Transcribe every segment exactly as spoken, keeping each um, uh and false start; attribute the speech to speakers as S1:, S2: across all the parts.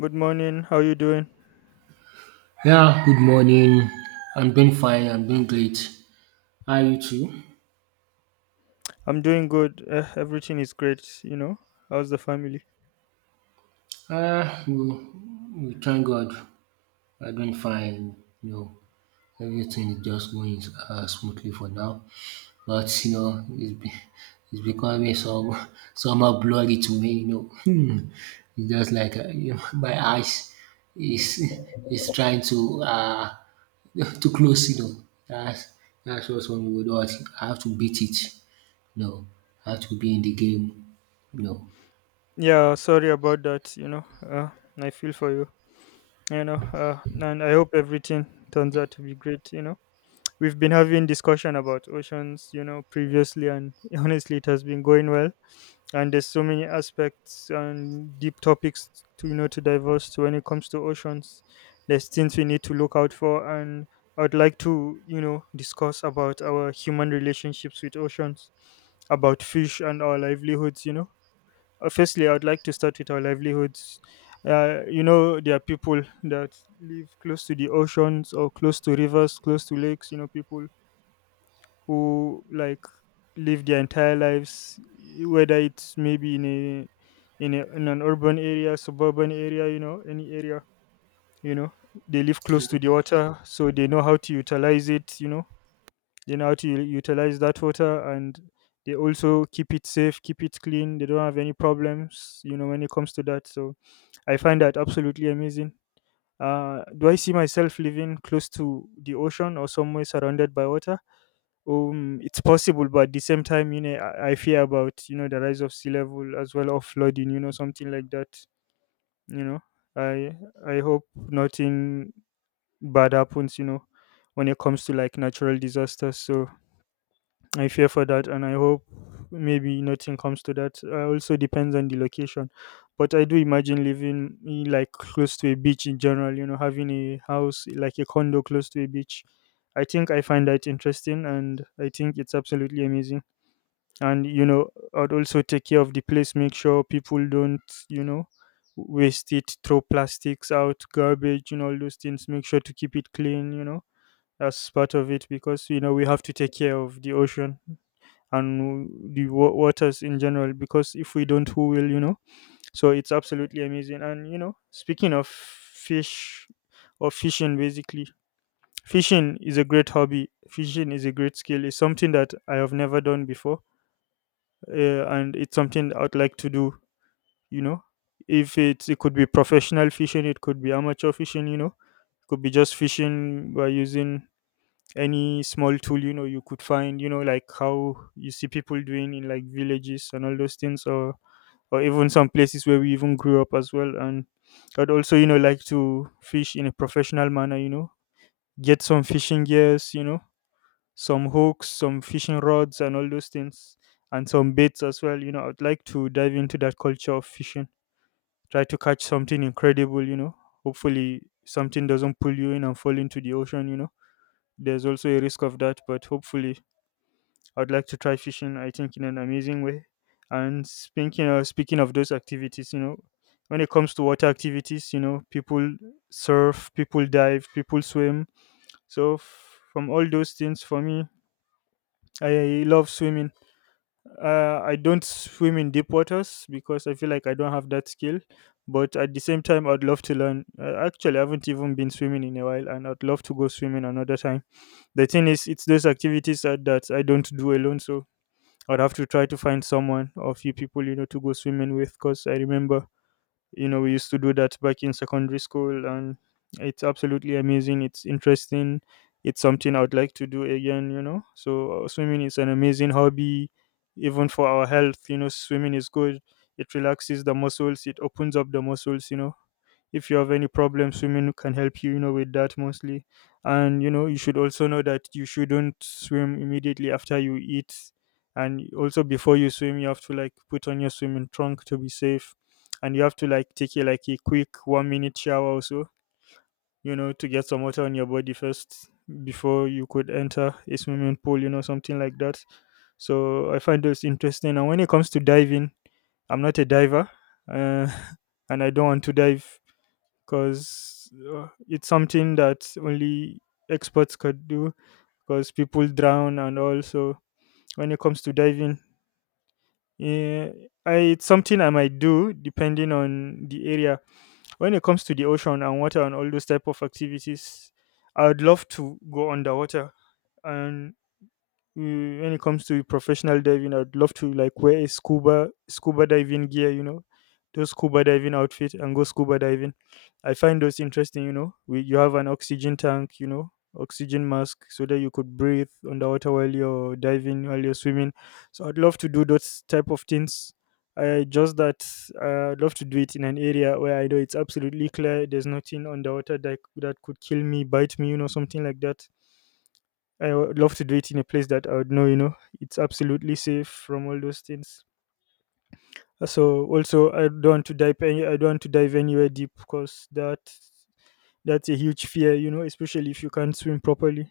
S1: Good morning. How you doing?
S2: Yeah, good morning. I'm doing fine. I'm doing great. How are you too?
S1: I'm doing good. Uh, everything is great, you know. How's the family?
S2: Ah, we, we thank God. I'm doing fine. You know, everything is just going uh, smoothly for now. But you know, it's, be, it's becoming some somehow blurry to me. You know, hmm. it's just like uh, you know, my eyes is is trying to uh to close. You know, that's that's just one word. I have to beat it. No, I had to be in the game. No.
S1: Yeah, sorry about that, you know. Uh, I feel for you, you know. Uh, and I hope everything turns out to be great, you know. We've been having discussion about oceans, you know, previously and honestly it has been going well. And there's so many aspects and deep topics to, you know, to diverse to when it comes to oceans. There's things we need to look out for, and I would like to, you know, discuss about our human relationships with oceans, about fish and our livelihoods, you know Uh, firstly I would like to start with our livelihoods. Uh, you know, there are people that live close to the oceans, or close to rivers, close to lakes, you know, people who like live their entire lives, whether it's maybe in a in, a, in an urban area, suburban area, you know, any area, you know, they live close to the water, so they know how to utilize it, you know. They know how to u- utilize that water, and they also keep it safe, keep it clean. They don't have any problems, you know, when it comes to that, so I find that absolutely amazing. Uh, do I see myself living close to the ocean or somewhere surrounded by water? Um, it's possible, but at the same time, you know, I, I fear about, you know, the rise of sea level as well, or flooding, you know, something like that. You know, I I hope nothing bad happens, you know, when it comes to like natural disasters. So I fear for that, and I hope maybe nothing comes to that. Uh, also depends on the location, but I do imagine living eh, like close to a beach in general. You know, having a house like a condo close to a beach. I think I find that interesting, and I think it's absolutely amazing. And you know, I'd also take care of the place, make sure people don't, you know, waste it, throw plastics out, garbage, and all those things. Make sure to keep it clean, you know. That's part of it, because you know, we have to take care of the ocean and the wa- waters in general, because if we don't, who will, you know? So it's absolutely amazing. And you know, speaking of fish, or fishing basically, fishing is a great hobby, fishing is a great skill. It's something that I have never done before, uh, and it's something I'd like to do. You know, if it's it could be professional fishing, it could be amateur fishing. You know, it could be just fishing by using any small tool, you know, you could find. You know, like how you see people doing in like villages and all those things, or or even some places where we even grew up as well. And I'd also, you know, like to fish in a professional manner. You know, get some fishing gears. You know, some hooks, some fishing rods, and all those things, and some baits as well. You know, I'd like to dive into that culture of fishing, try to catch something incredible. You know, hopefully something doesn't pull you in and fall into the ocean. You know, there's also a risk of that, but hopefully I'd like to try fishing. I think in an amazing way. And speaking of, speaking of those activities, you know, when it comes to water activities, you know, people surf, people dive, people swim. So f- from all those things, for me, I love swimming. Uh, I don't swim in deep waters because I feel like I don't have that skill. But at the same time, I'd love to learn. Uh, actually, I haven't even been swimming in a while, and I'd love to go swimming another time. The thing is, it's those activities that, that I don't do alone, so I'd have to try to find someone or a few people, you know, to go swimming with. Because I remember, you know, we used to do that back in secondary school, and it's absolutely amazing, it's interesting, it's something I would like to do again, you know. So uh, swimming is an amazing hobby, even for our health. You know, swimming is good, it relaxes the muscles, it opens up the muscles, you know. If you have any problems, swimming can help you, you know, with that mostly. And you know, you should also know that you shouldn't swim immediately after you eat. And also before you swim, you have to like put on your swimming trunk to be safe. And you have to like take a like a quick one minute shower also, you know, to get some water on your body first before you could enter a swimming pool, you know, something like that. So I find those interesting. And when it comes to diving, I'm not a diver, uh, and I don't want to dive, because uh, it's something that only experts could do, because people drown. And also when it comes to diving, yeah, I, it's something I might do depending on the area. When it comes to the ocean and water and all those type of activities, I would love to go underwater. And Mm, when it comes to professional diving, I'd love to like wear a scuba scuba diving gear, you know, those scuba diving outfit and go scuba diving. I find those interesting. You know, we, you have an oxygen tank, you know, oxygen mask, so that you could breathe underwater while you're diving, while you're swimming. So I'd love to do those type of things. I just that uh, I'd love to do it in an area where I know it's absolutely clear, there's nothing underwater that, that could kill me, bite me, you know, something like that. I would love to do it in a place that I would know, you know, it's absolutely safe from all those things. Uh, So also, I don't want to dive any, I don't want to dive anywhere deep, because that that's a huge fear, you know, especially if you can't swim properly.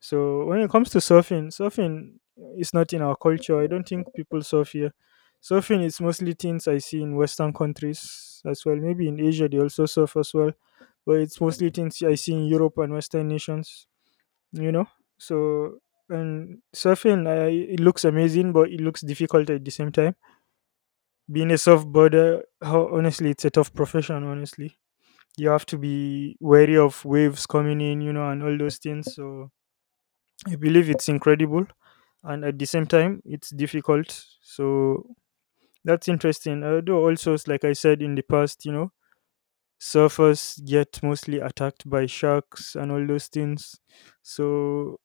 S1: So when it comes to surfing, surfing is not in our culture. I don't think people surf here. Surfing is mostly things I see in Western countries as well. Maybe in Asia they also surf as well, but it's mostly things I see in Europe and Western nations, you know. So and surfing, I, it looks amazing, but it looks difficult at the same time. Being a surfboarder, ho- honestly it's a tough profession, honestly. You have to be wary of waves coming in, you know, and all those things. So I believe it's incredible, and at the same time it's difficult. So that's interesting. Although also it's like I said in the past, you know, surfers get mostly attacked by sharks and all those things. So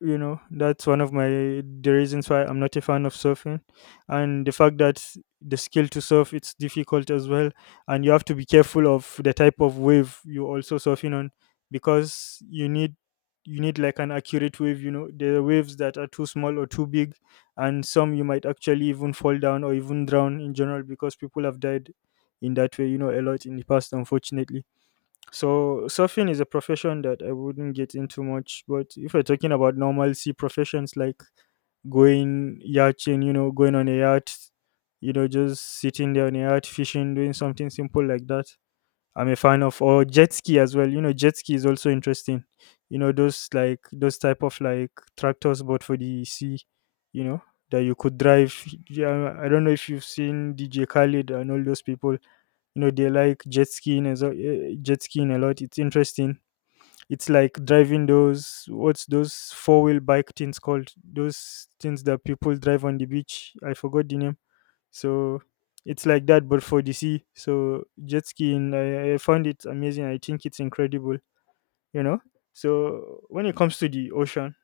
S1: you know, that's one of my the reasons why I'm not a fan of surfing. And the fact that the skill to surf, it's difficult as well. And you have to be careful of the type of wave you also surfing on, because you need you need like an accurate wave, you know. There are waves that are too small or too big, and some you might actually even fall down or even drown in general, because people have died in that way, you know, a lot in the past, unfortunately. So surfing is a profession that I wouldn't get into much. But if we're talking about normal sea professions like going yachting, you know, going on a yacht, you know, just sitting there on a yacht, fishing, doing something simple like that. I'm a fan of, or jet ski as well. You know, jet ski is also interesting. You know, those like those type of like tractors but for the sea, you know, that you could drive. Yeah, I don't know if you've seen D J Khaled and all those people, you know, they like jet skiing as well, eh, jet skiing a lot. It's interesting. It's like driving those what's those four-wheel bike things called, those things that people drive on the beach, I forgot the name. So it's like that but for the sea. So jet skiing, i, I found it amazing, I think it's incredible, you know. So when it comes to the ocean,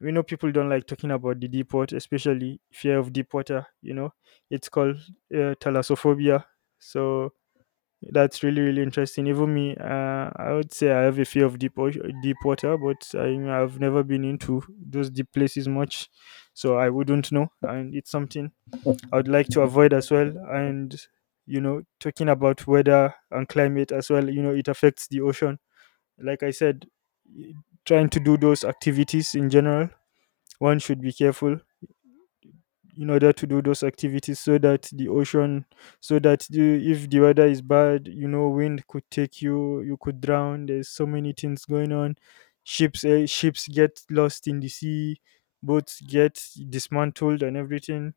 S1: we know people don't like talking about the deep water, especially fear of deep water, you know. It's called uh, thalassophobia. So that's really really interesting. Even me, uh, I would say I have a fear of deep ocean, deep water, but I, I've never been into those deep places much, so I wouldn't know. And it's something I would like to avoid as well. And you know, talking about weather and climate as well, you know, it affects the ocean. Like I said, y- trying to do those activities in general, one should be careful in order to do those activities so that the ocean, so that the, if the weather is bad, you know, wind could take you, you could drown, there's so many things going on. Ships, eh, ships get lost in the sea, boats get dismantled and everything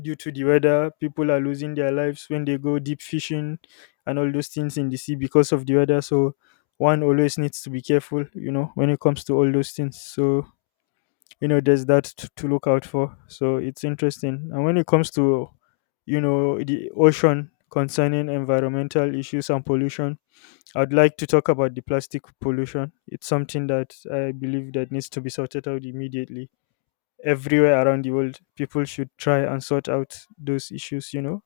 S1: due to the weather. People are losing their lives when they go deep fishing and all those things in the sea because of the weather. So one always needs to be careful, you know, when it comes to all those things. So you know, there's that t- to look out for, so it's interesting. And when it comes to, you know, the ocean concerning environmental issues and pollution, I'd like to talk about the plastic pollution. It's something that I believe that needs to be sorted out immediately. Everywhere around the world, people should try and sort out those issues, you know.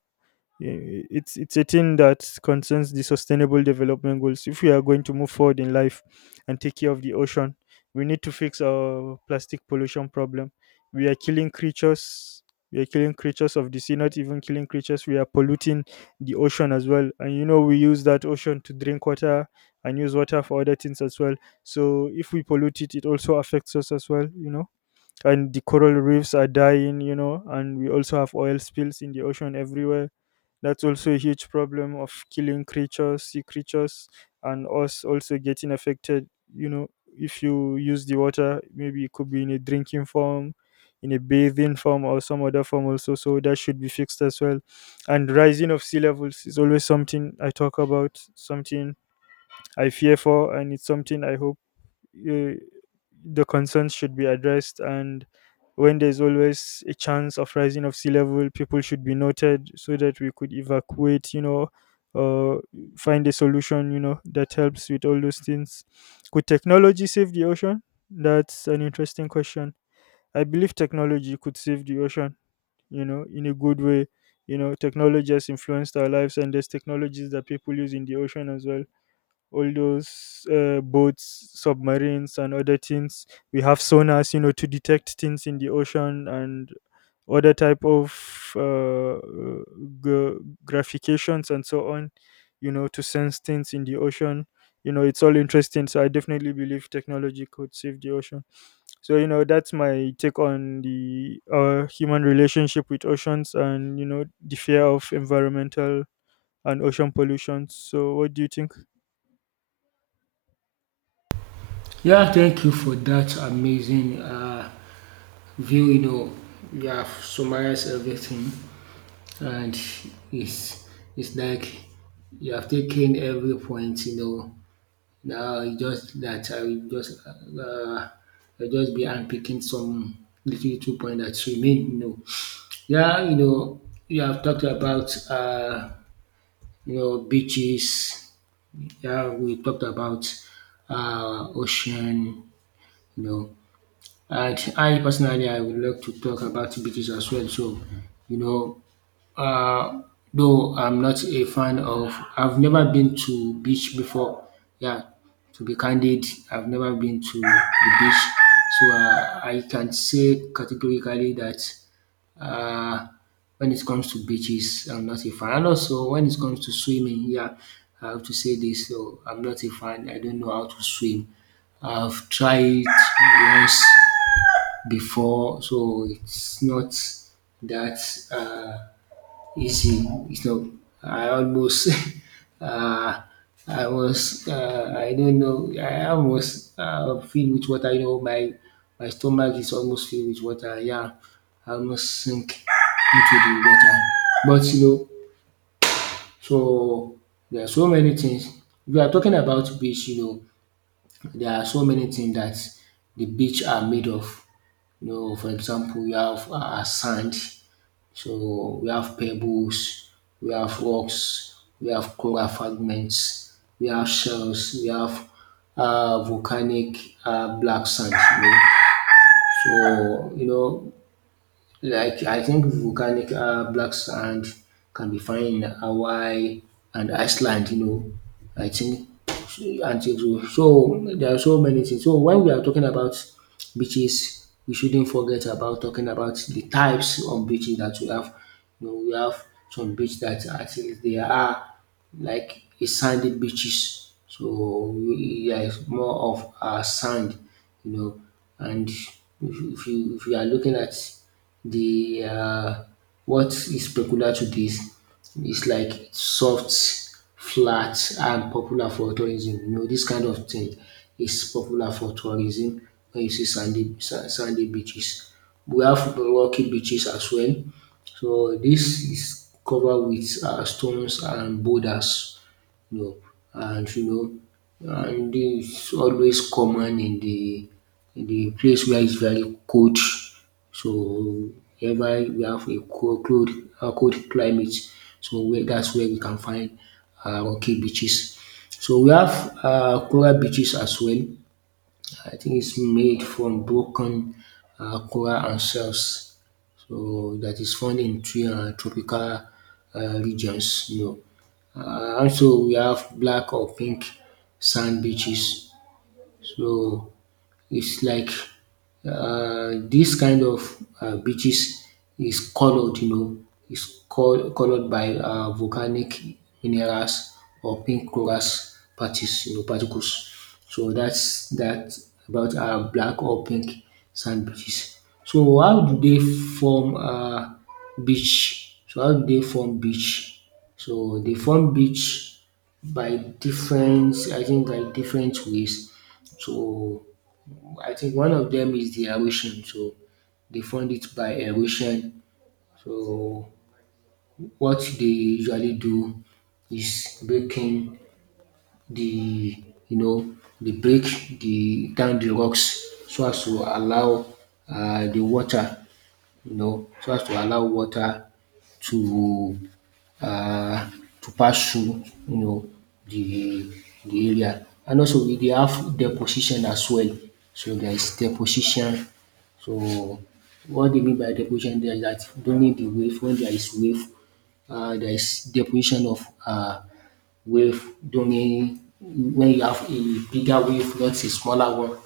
S1: I- it's it's a thing that concerns the sustainable development goals. If we are going to move forward in life and take care of the ocean, we need to fix our plastic pollution problem. We are killing creatures, we are killing creatures of the sea. Not even killing creatures, we are polluting the ocean as well. And you know, we use that ocean to drink water and use water for other things as well. So if we pollute it, it also affects us as well, you know. And the coral reefs are dying, you know, and we also have oil spills in the ocean everywhere. That's also a huge problem of killing creatures, sea creatures, and us also getting affected, you know. If you use the water, maybe it could be in a drinking form, in a bathing form or some other form also, so that should be fixed as well. And rising of sea levels is always something I talk about, something I fear for, and it's something I hope, uh, the concerns should be addressed. And when there's always a chance of rising of sea level, people should be noted so that we could evacuate, you know, uh, find a solution, you know, that helps with all those things. Could technology save the ocean? That's an interesting question. I believe technology could save the ocean, you know, in a good way. You know, technology has influenced our lives, and there's technologies that people use in the ocean as well. All those uh, boats, submarines, and other things. We have sonars, you know, to detect things in the ocean and other type of, uh, g- graphications and so on. You know, to sense things in the ocean. You know, it's all interesting. So I definitely believe technology could save the ocean. So you know, that's my take on the uh, human relationship with oceans and you know the fear of environmental and ocean pollution. So what do you think?
S2: Yeah, thank you for that amazing uh, view. You know, you have summarized everything, and it's it's like you have taken every point. You know, now it's just that I will just uh, I'll just be unpicking some little little point that remain. You know, yeah, you know, you have talked about uh, you know beaches. Yeah, we talked about uh, ocean, you know. And I personally, I would like to talk about beaches as well. So, you know, uh, though I'm not a fan of, I've never been to beach before. Yeah, to be candid, I've never been to the beach, so uh, I can say categorically that uh, when it comes to beaches, I'm not a fan. And also, when it comes to swimming, yeah, I have to say this. So I'm not a fan. I don't know how to swim. I've tried once before, so it's not that. Uh, Easy, it's not. I almost, uh, I was, uh, I don't know, I almost uh, filled with water. You know, my my stomach is almost filled with water. Yeah, I almost sink into the water. But you know, so there are so many things. We are talking about beach. You know, there are so many things that the beach are made of. You know, for example, you have uh, sand. So we have pebbles, we have rocks, we have coral fragments, we have shells, we have uh, volcanic uh, black sand. You know? So, you know, like I think volcanic uh, black sand can be found in Hawaii and Iceland. You know, I think and so, so so, there are so many things. So when we are talking about beaches, we shouldn't forget about talking about the types of beaches that we have. You know, we have some beaches that actually they are like a sandy beaches. So we- there is more of uh, sand, you know, and if, if you if you are looking at the uh, what is peculiar to this is like soft, flat, and popular for tourism. You know, this kind of thing is popular for tourism when you see sandy sa- sandy beaches. We have rocky beaches as well. So this is covered with uh, stones and boulders. No, and you know, and it's always common in the in the place where it's very cold. So ever we have a cold, cold, uh, cold climate, so where that's where we can find uh, rocky beaches. So we have uh, coral beaches as well. I think it's made from broken uh, coral and shells, so that is found in um tropical um regions, you know. Uh, Also we have black or pink sand beaches, so it's like uh, this kind of uh, beaches is colored, you know, is col- colored by uh, volcanic minerals or pink corals parties, you know, particles. So that's that about uh, black or pink sand beaches. So how do they form uh, beach? So how do they form beach? So they form beach by different, I think, by different ways. So I think one of them is the erosion. So they fund it by erosion. So what they usually do is breaking the you know the break the down the rocks so as to allow um the water, you know, so as to allow water to um to pass through, you know, the the area, and also we dey have deposition as well. So there is deposition. So what dey mean by deposition there is dat during the wave when there is wave um there is deposition of um wave doing when you have a bigger wave, not a smaller one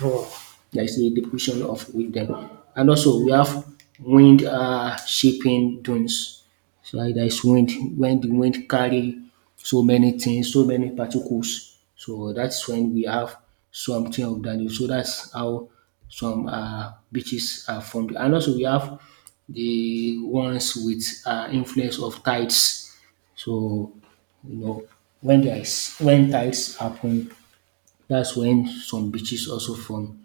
S2: raw. There is a depletion of with them. And also we have wind um shaping dunes. So like there is wind when the wind carry so many things, so many particles. So that's when we have something of that. So that's how some um beaches are formed. And also we have the ones with um influence of tides. So you know when there is when tides happen, that's when some beaches also form.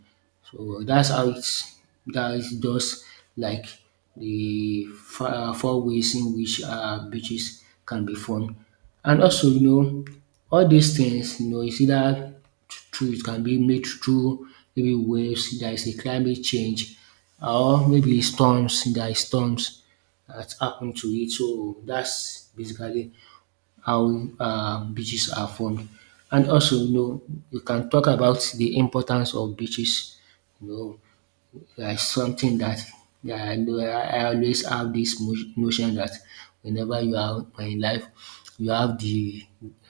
S2: So that's how it's that is just like the four, uh, four ways in which uh, beaches can be formed. And also, you know, all these things, you know, it's either through it can be made through maybe waves, there is a climate change, or maybe storms, there is storms that happen to it. So that's basically how uh, beaches are formed. And also, you know, you can talk about the importance of beaches. You know, yeah, something that yeah, I know I I always have this mo- notion that whenever you are in life, you have the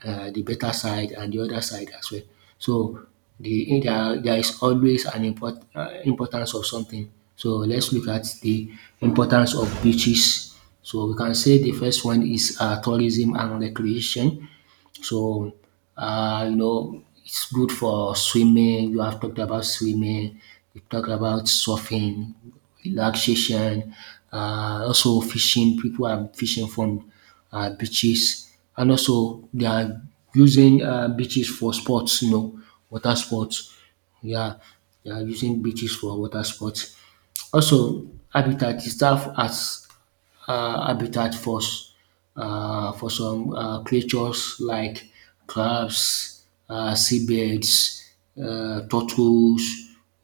S2: uh, the better side and the other side as well. So the eh, there, there is always an import, uh, importance of something. So let's look at the importance of beaches. So we can say the first one is uh, tourism and recreation. So, uh, you know, it's good for swimming. You have talked about swimming. You talked about surfing, relaxation. Uh, also fishing. People are fishing from uh, beaches, and also they are using uh, beaches for sports. You know, water sports. Yeah, they are using beaches for water sports. Also, habitat is serve as uh, habitat for s- uh, for some uh, creatures like crabs, uh, seabirds, uh, turtles,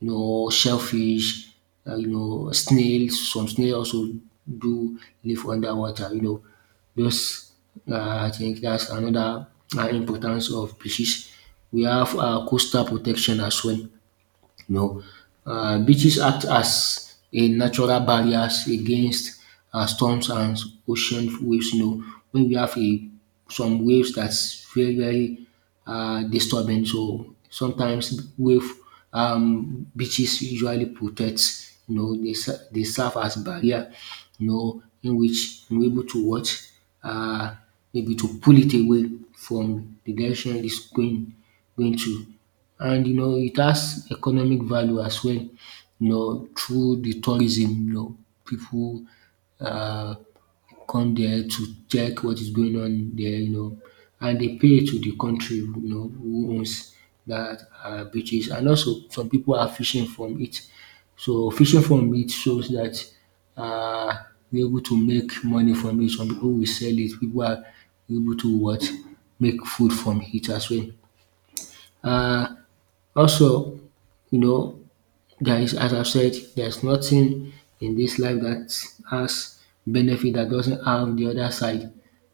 S2: you know, shellfish, uh, you know, snails. Some snails also do live underwater. You know, those uh, I think that's another uh, importance of species. We have uh, coastal protection as well. You know, uh, beaches act as a natural barriers against uh, storms and ocean waves. You know, when we have a some waves that's very very uh, disturbing, so sometimes wave um, beaches usually protect. You know, they ser- they serve as barrier. You know, in which we are able to watch. Uh, Maybe to pull it away from the direction it's going going to, and you know it has economic value as well. You know, through the tourism, you know, people uh, come there to check what is going on there. You know, and they pay to the country. You know who owns that uh, beaches, and also some people are fishing from it. So fishing from it shows that uh, we're able to make money from it. Some people will sell it. People are able to what make food from it as well. Uh, Also, you know, there is, as I've said, there's nothing in this life that has benefit that doesn't have the other side.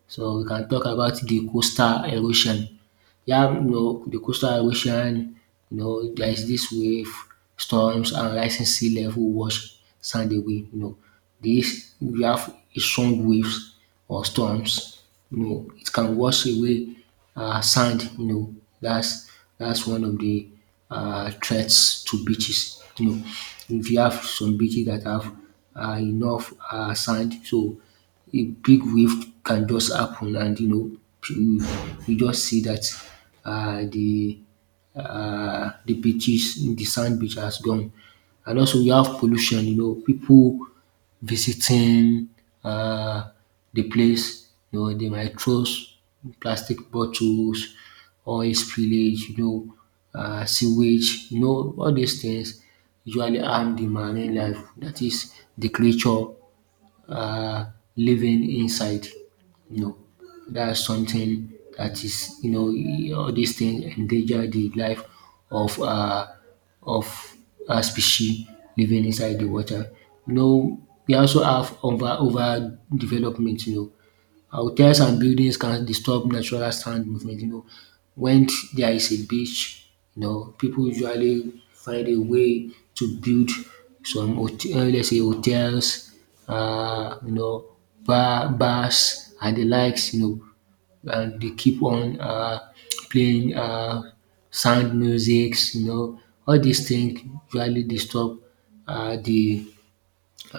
S2: So we can talk about the coastal erosion. Yeah, you know the coastal erosion, you know there is this wave, storms and rising sea level wash sand away. You know, this we have a strong waves or storms. You know it can wash away um sand. You know, that's that's one of the um threats to beaches. You know, if you have some beaches that have um enough um sand, so a big wave can just happen, and you know you you just see that uh, the uh, the beaches, the sand beach has gone. And also we have pollution, you know, people visiting uh, the place, you know, they might throw s- plastic bottles, oil spillage, you know, uh, sewage, you know, all these things usually harm the marine life, that is the creature uh, living inside. You know, that's something that is, you know, all these things endanger the life of uh, of a species living inside the water. You know, we also have over over development. You know, hotels and buildings can disturb natural sand movement. You know, when there is a beach, you know, people usually find a way to build some hotel, let's say hotels, uh, you know, bar, bars and the likes, you know, and they keep on uh, playing uh, sound musics, you know, all these things usually disturb uh, the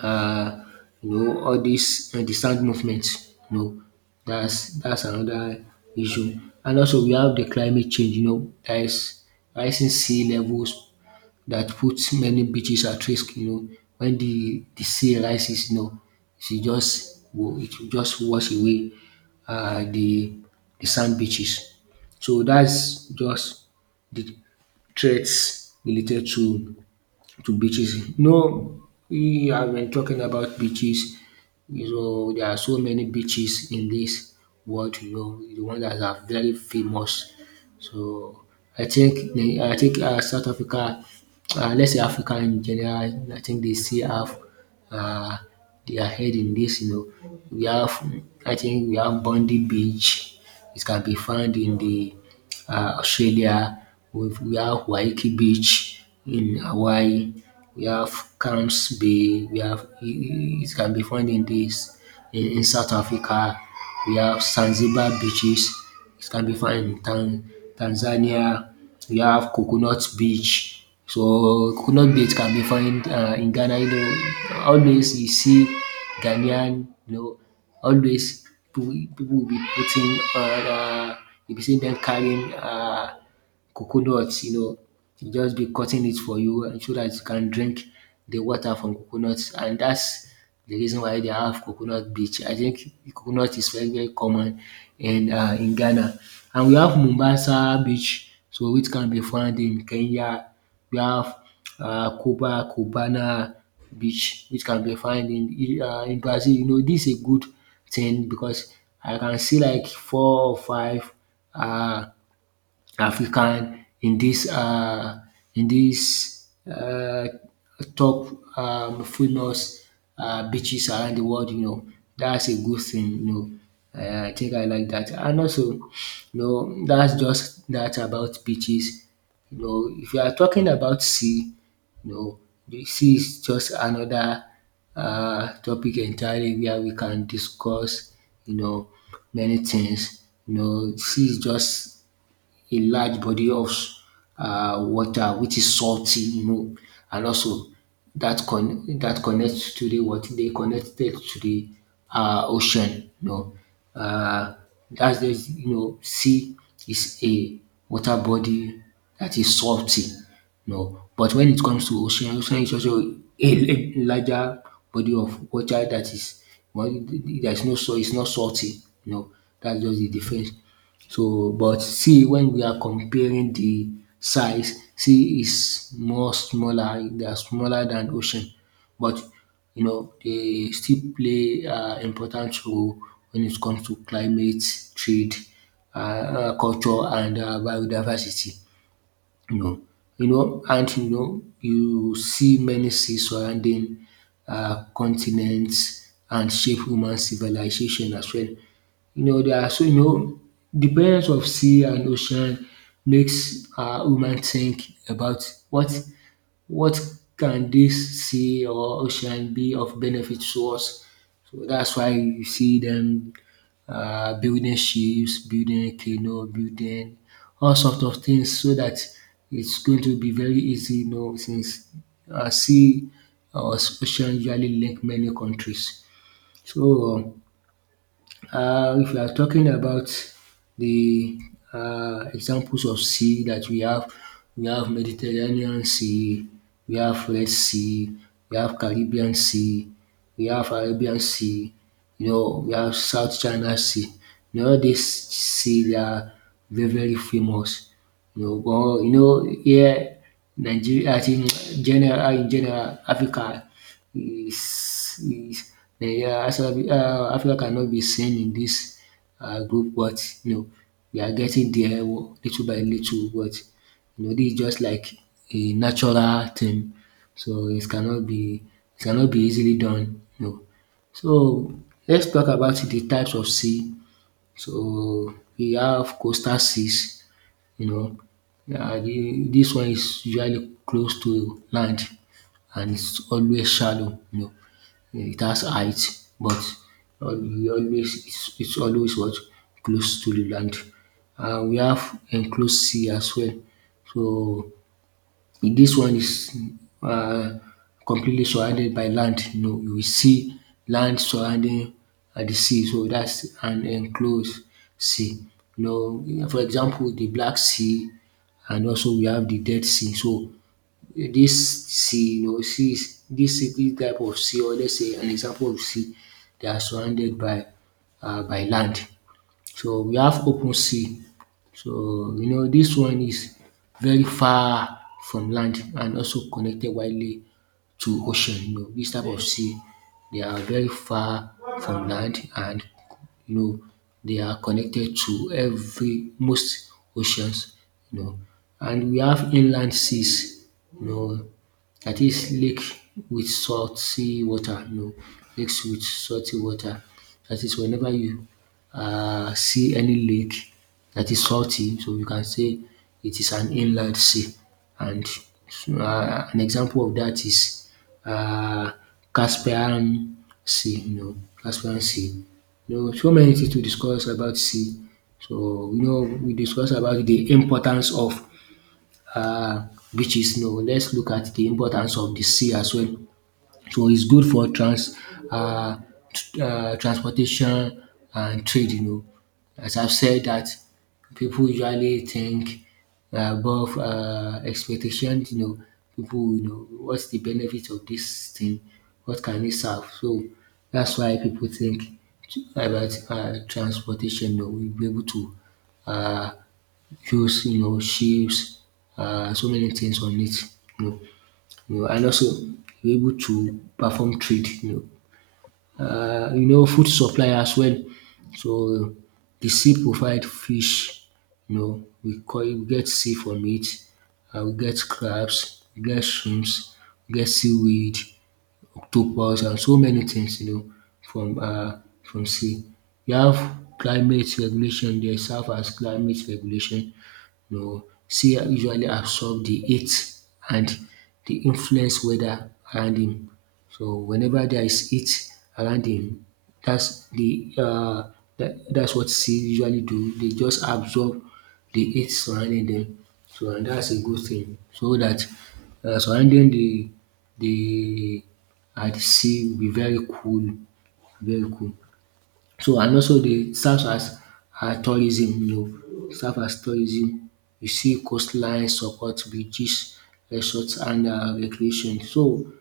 S2: uh, you know, all these uh, the sand movement. You know, that's that's another issue. And also we have the climate change. You know, there is rising sea levels that puts many beaches at risk. You know, when the the sea rises, you know, it will just will- it will just wash away uh, the the sand beaches. So that's just the threats related to to beaches. No, we have been talking about beaches. So there are so many beaches in this world, you know, the ones that are very famous. So I think the I think um South Africa, um let's say Africa in general, I think they still have uh, they are ahead in this. You know, we have, I think we have Bondi beach. It can be found in the um Australia. We we have Waikiki beach in Hawaii, we have Camps Bay, we have it it can be found in dis in in South Africa, we have Zanzibar beaches, it can be found in Tan Tanzania. We have Coconut Beach. So Coconut Beach can be found Uh, in Ghana. You know, always you see Ghanaian, you know, always people people will be putting, uh, you be seeing them carrying uh. coconuts, you know, he just be cutting it for you and so that you can drink the water from coconuts, and that's the reason why they have coconut beach. I think coconut is very, very common in um in Ghana. And we have Mombasa beach, so which can be found in Kenya. We have uh Cuba, Cubana beach, which can be found in uh in Brazil. You know, this is a good thing because I can see like four or five uh. African in this uh in this uh top, um famous, uh beaches around the world, you know, that's a good thing, you know. um I think I like that. And also, you know, dat's just that about beaches, you know. If you are talking about sea, you know, de sea is just another uh topic entirely where we can discuss, you know, many things. You know, sea is just a large body of uh, water which is salty, you know, and also that con- that connects to the, what, they connected to the uh, ocean. You know, uh, that's the, you know, sea is a water body that is salty. You know, but when it comes to ocean, ocean is also a larger body of water that is, well, there's no, so it's not salty. You know, that's just the difference. So but see, when we are comparing the size, sea is more smaller, they are smaller than ocean, but you know they still play um important role when it comes to climate, trade, um culture and um biodiversity, you know. You know, and you know, you see many seas surrounding uh, continents and shape human civilization as well. You know, there are, so you know, the presence of sea and ocean makes uh, human think about what what can this sea or ocean be of benefit to us. So that's why you see them um building ships, building a canoe, building all sorts of things so that it's going to be very easy, you know, since um sea or ocean usually link many countries. So um, uh, if we are talking about the uh, examples of sea that we have, we have Mediterranean Sea, we have Red Sea, we have Caribbean Sea, we have Arabian Sea, you know, we have South China Sea. You know, all these sea, they are very, very famous. You know, but you know, here Nigeria, I think, general in general, Africa is is Nigeria, um Africa cannot be seen in this um group, but you know, we are getting there, wo- little by little, but you know, this is just like a natural thing, so it cannot be, it cannot be easily done, you know. So let's talk about the types of sea. So we have coastal seas, you know, um dis one is usually close to land and it's always shallow, you know. Yeah, it has height, but uh, we always, it's it's always what, close to the land. And we have enclosed sea as well. So in this one is um completely surrounded by land. You know, you will see land surrounding um the sea. So that's an enclosed sea. You know, for example, the Black Sea, and also we have the Dead Sea. So this sea, you know, sea is this city type of sea, or let's say an example of sea, they are surrounded by uh, by land. So we have open sea. So you know this one is very far from land and also connected widely to ocean. You know, this type of sea, they are very far from land and you know, they are connected to every, most oceans, you know. And we have inland seas, you know, that is lake with salty water, no, lakes with salty water. That is, whenever you uh, see any lake that is salty, so you can say it is an inland sea. And uh, an example of that is uh, Caspian Sea, you know, Caspian Sea. You know, so many things to discuss about sea. So, you know, we discuss about the importance of uh, beaches, no. Let's look at the importance of the sea as well. So it's good for trans uh, t- uh, transportation and trade, you know. As I've said that people usually think above uh, expectation, you know, people, you know, what's the benefit of this thing? What can it serve? So that's why people think about uh, transportation, you know, we'll be able to uh, hues, you know, shapes, uh, so many things on it. You know, you know, and also you're able to perform trade. You know, uh, you know, food supply as well. So the sea provide fish. You know, we call, we get sea from it. Uh, we get crabs, we get shrimps, we get seaweed, octopus, and so many things. You know, from uh, from sea. You have climate regulation. They serve as climate regulation, you know, sea usually absorb the heat and the influence weather around him. So whenever there is heat around him, that's the uh, that, that's what sea usually do. They just absorb the heat surrounding them. So, and that's a good thing. So that uh, surrounding the the at the sea will be very cool, very cool. So and also dey serve as um tourism, you know, serve as tourism. You see coastline support bridges, resort and um recreation. So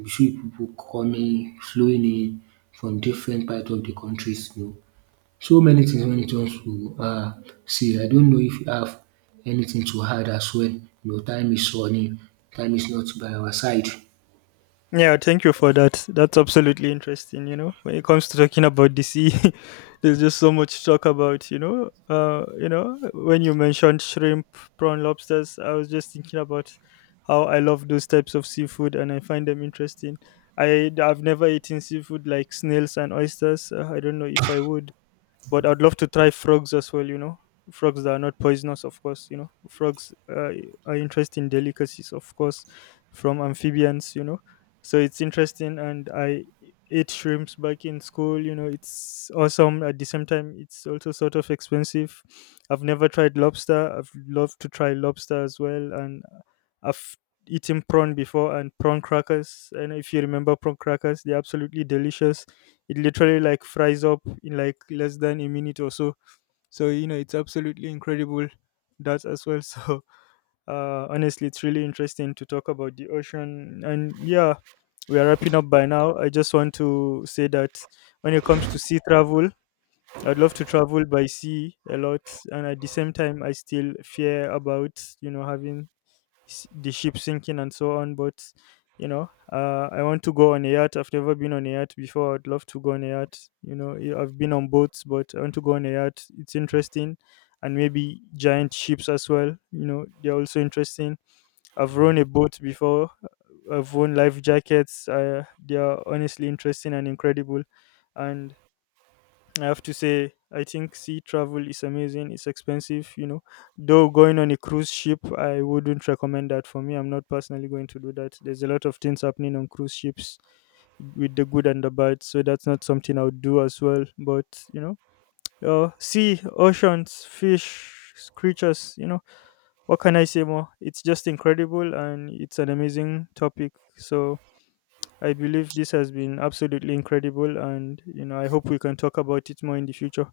S2: you see pipu coming flowing in from different part of de countries, you know. So many things wey you just um see. I don't know if you have anything to add as well, you know, time is running, time is not by our side.
S1: Yeah, thank you for that. That's absolutely interesting. You know, when it comes to talking about the sea, there's just so much to talk about. You know, uh, you know, when you mentioned shrimp, prawn, lobsters, I was just thinking about how I love those types of seafood and I find them interesting. I I've never eaten seafood like snails and oysters. Uh, I don't know if I would, but I'd love to try frogs as well. You know, frogs that are not poisonous, of course. You know, frogs uh, are interesting delicacies, of course, from amphibians. You know, so it's interesting, and I ate shrimps back in school. You know, it's awesome. At the same time, it's also sort of expensive. I've never tried lobster. I've loved to try lobster as well, and I've eaten prawn before and prawn crackers. And if you remember prawn crackers, they're absolutely delicious. It literally like fries up in like less than a minute or so. So you know, it's absolutely incredible that as well. So uh honestly, it's really interesting to talk about the ocean. And yeah, we are wrapping up by now. I just want to say that when it comes to sea travel, I'd love to travel by sea a lot, and at the same time I still fear about, you know, having s- the ship sinking and so on. But you know, uh, I want to go on a yacht. I've never been on a yacht before. I'd love to go on a yacht. You know, I- I've been on boats, but I want to go on a yacht. It's interesting, and maybe giant ships as well. You know, they're also interesting. I've run a boat before. I've worn life jackets. Uh, they are honestly interesting and incredible. And I have to say, I think sea travel is amazing. It's expensive, you know. Though going on a cruise ship, I wouldn't recommend that for me. I'm not personally going to do that. There's a lot of things happening on cruise ships with the good and the bad. So that's not something I would do as well. But, you know, uh, sea, oceans, fish, creatures, you know, what can I say more? It's just incredible, and it's an amazing topic. So I believe this has been absolutely incredible, and you know, I hope we can talk about it more in the future.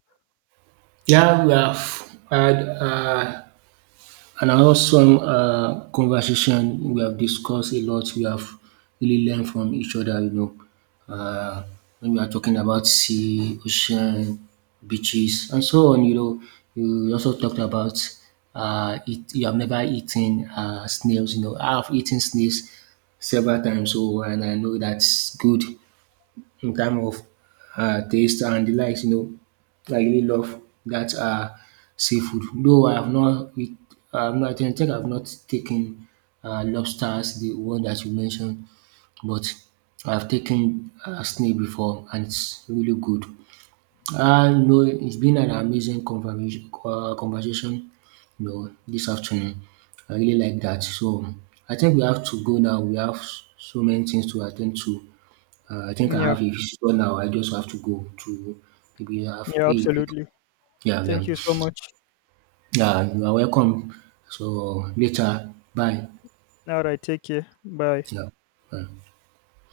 S2: Yeah, we have had, um And another some um conversation, we have discussed a lot, we have really learned from each other, you know. Um when we are talking about sea, ocean, beaches and so on, you know. You also talked about um eat you have never eaten um snails, you know. I have eaten snails several times, so and I know that's good in time of uh, taste and the likes, you know. I really love that uh, seafood. Though I have not, eat- I have not, I think I have not taken uh, lobsters, the one that you mentioned, but I've taken uh, snake before and it's really good. Uh, no, it's been an amazing conversation, uh, conversation, you know, this afternoon. I really like that. So I think we have to go now. We have so many things to attend to. Uh, I think I
S1: Yeah,
S2: have a visitor now. I just have to go to maybe have
S1: yeah,
S2: a pick.
S1: absolutely.
S2: Yeah, yeah.
S1: Thank you so much.
S2: Yeah, you are welcome. So later, bye.
S1: All right, take care. Bye.
S2: Yeah. Bye.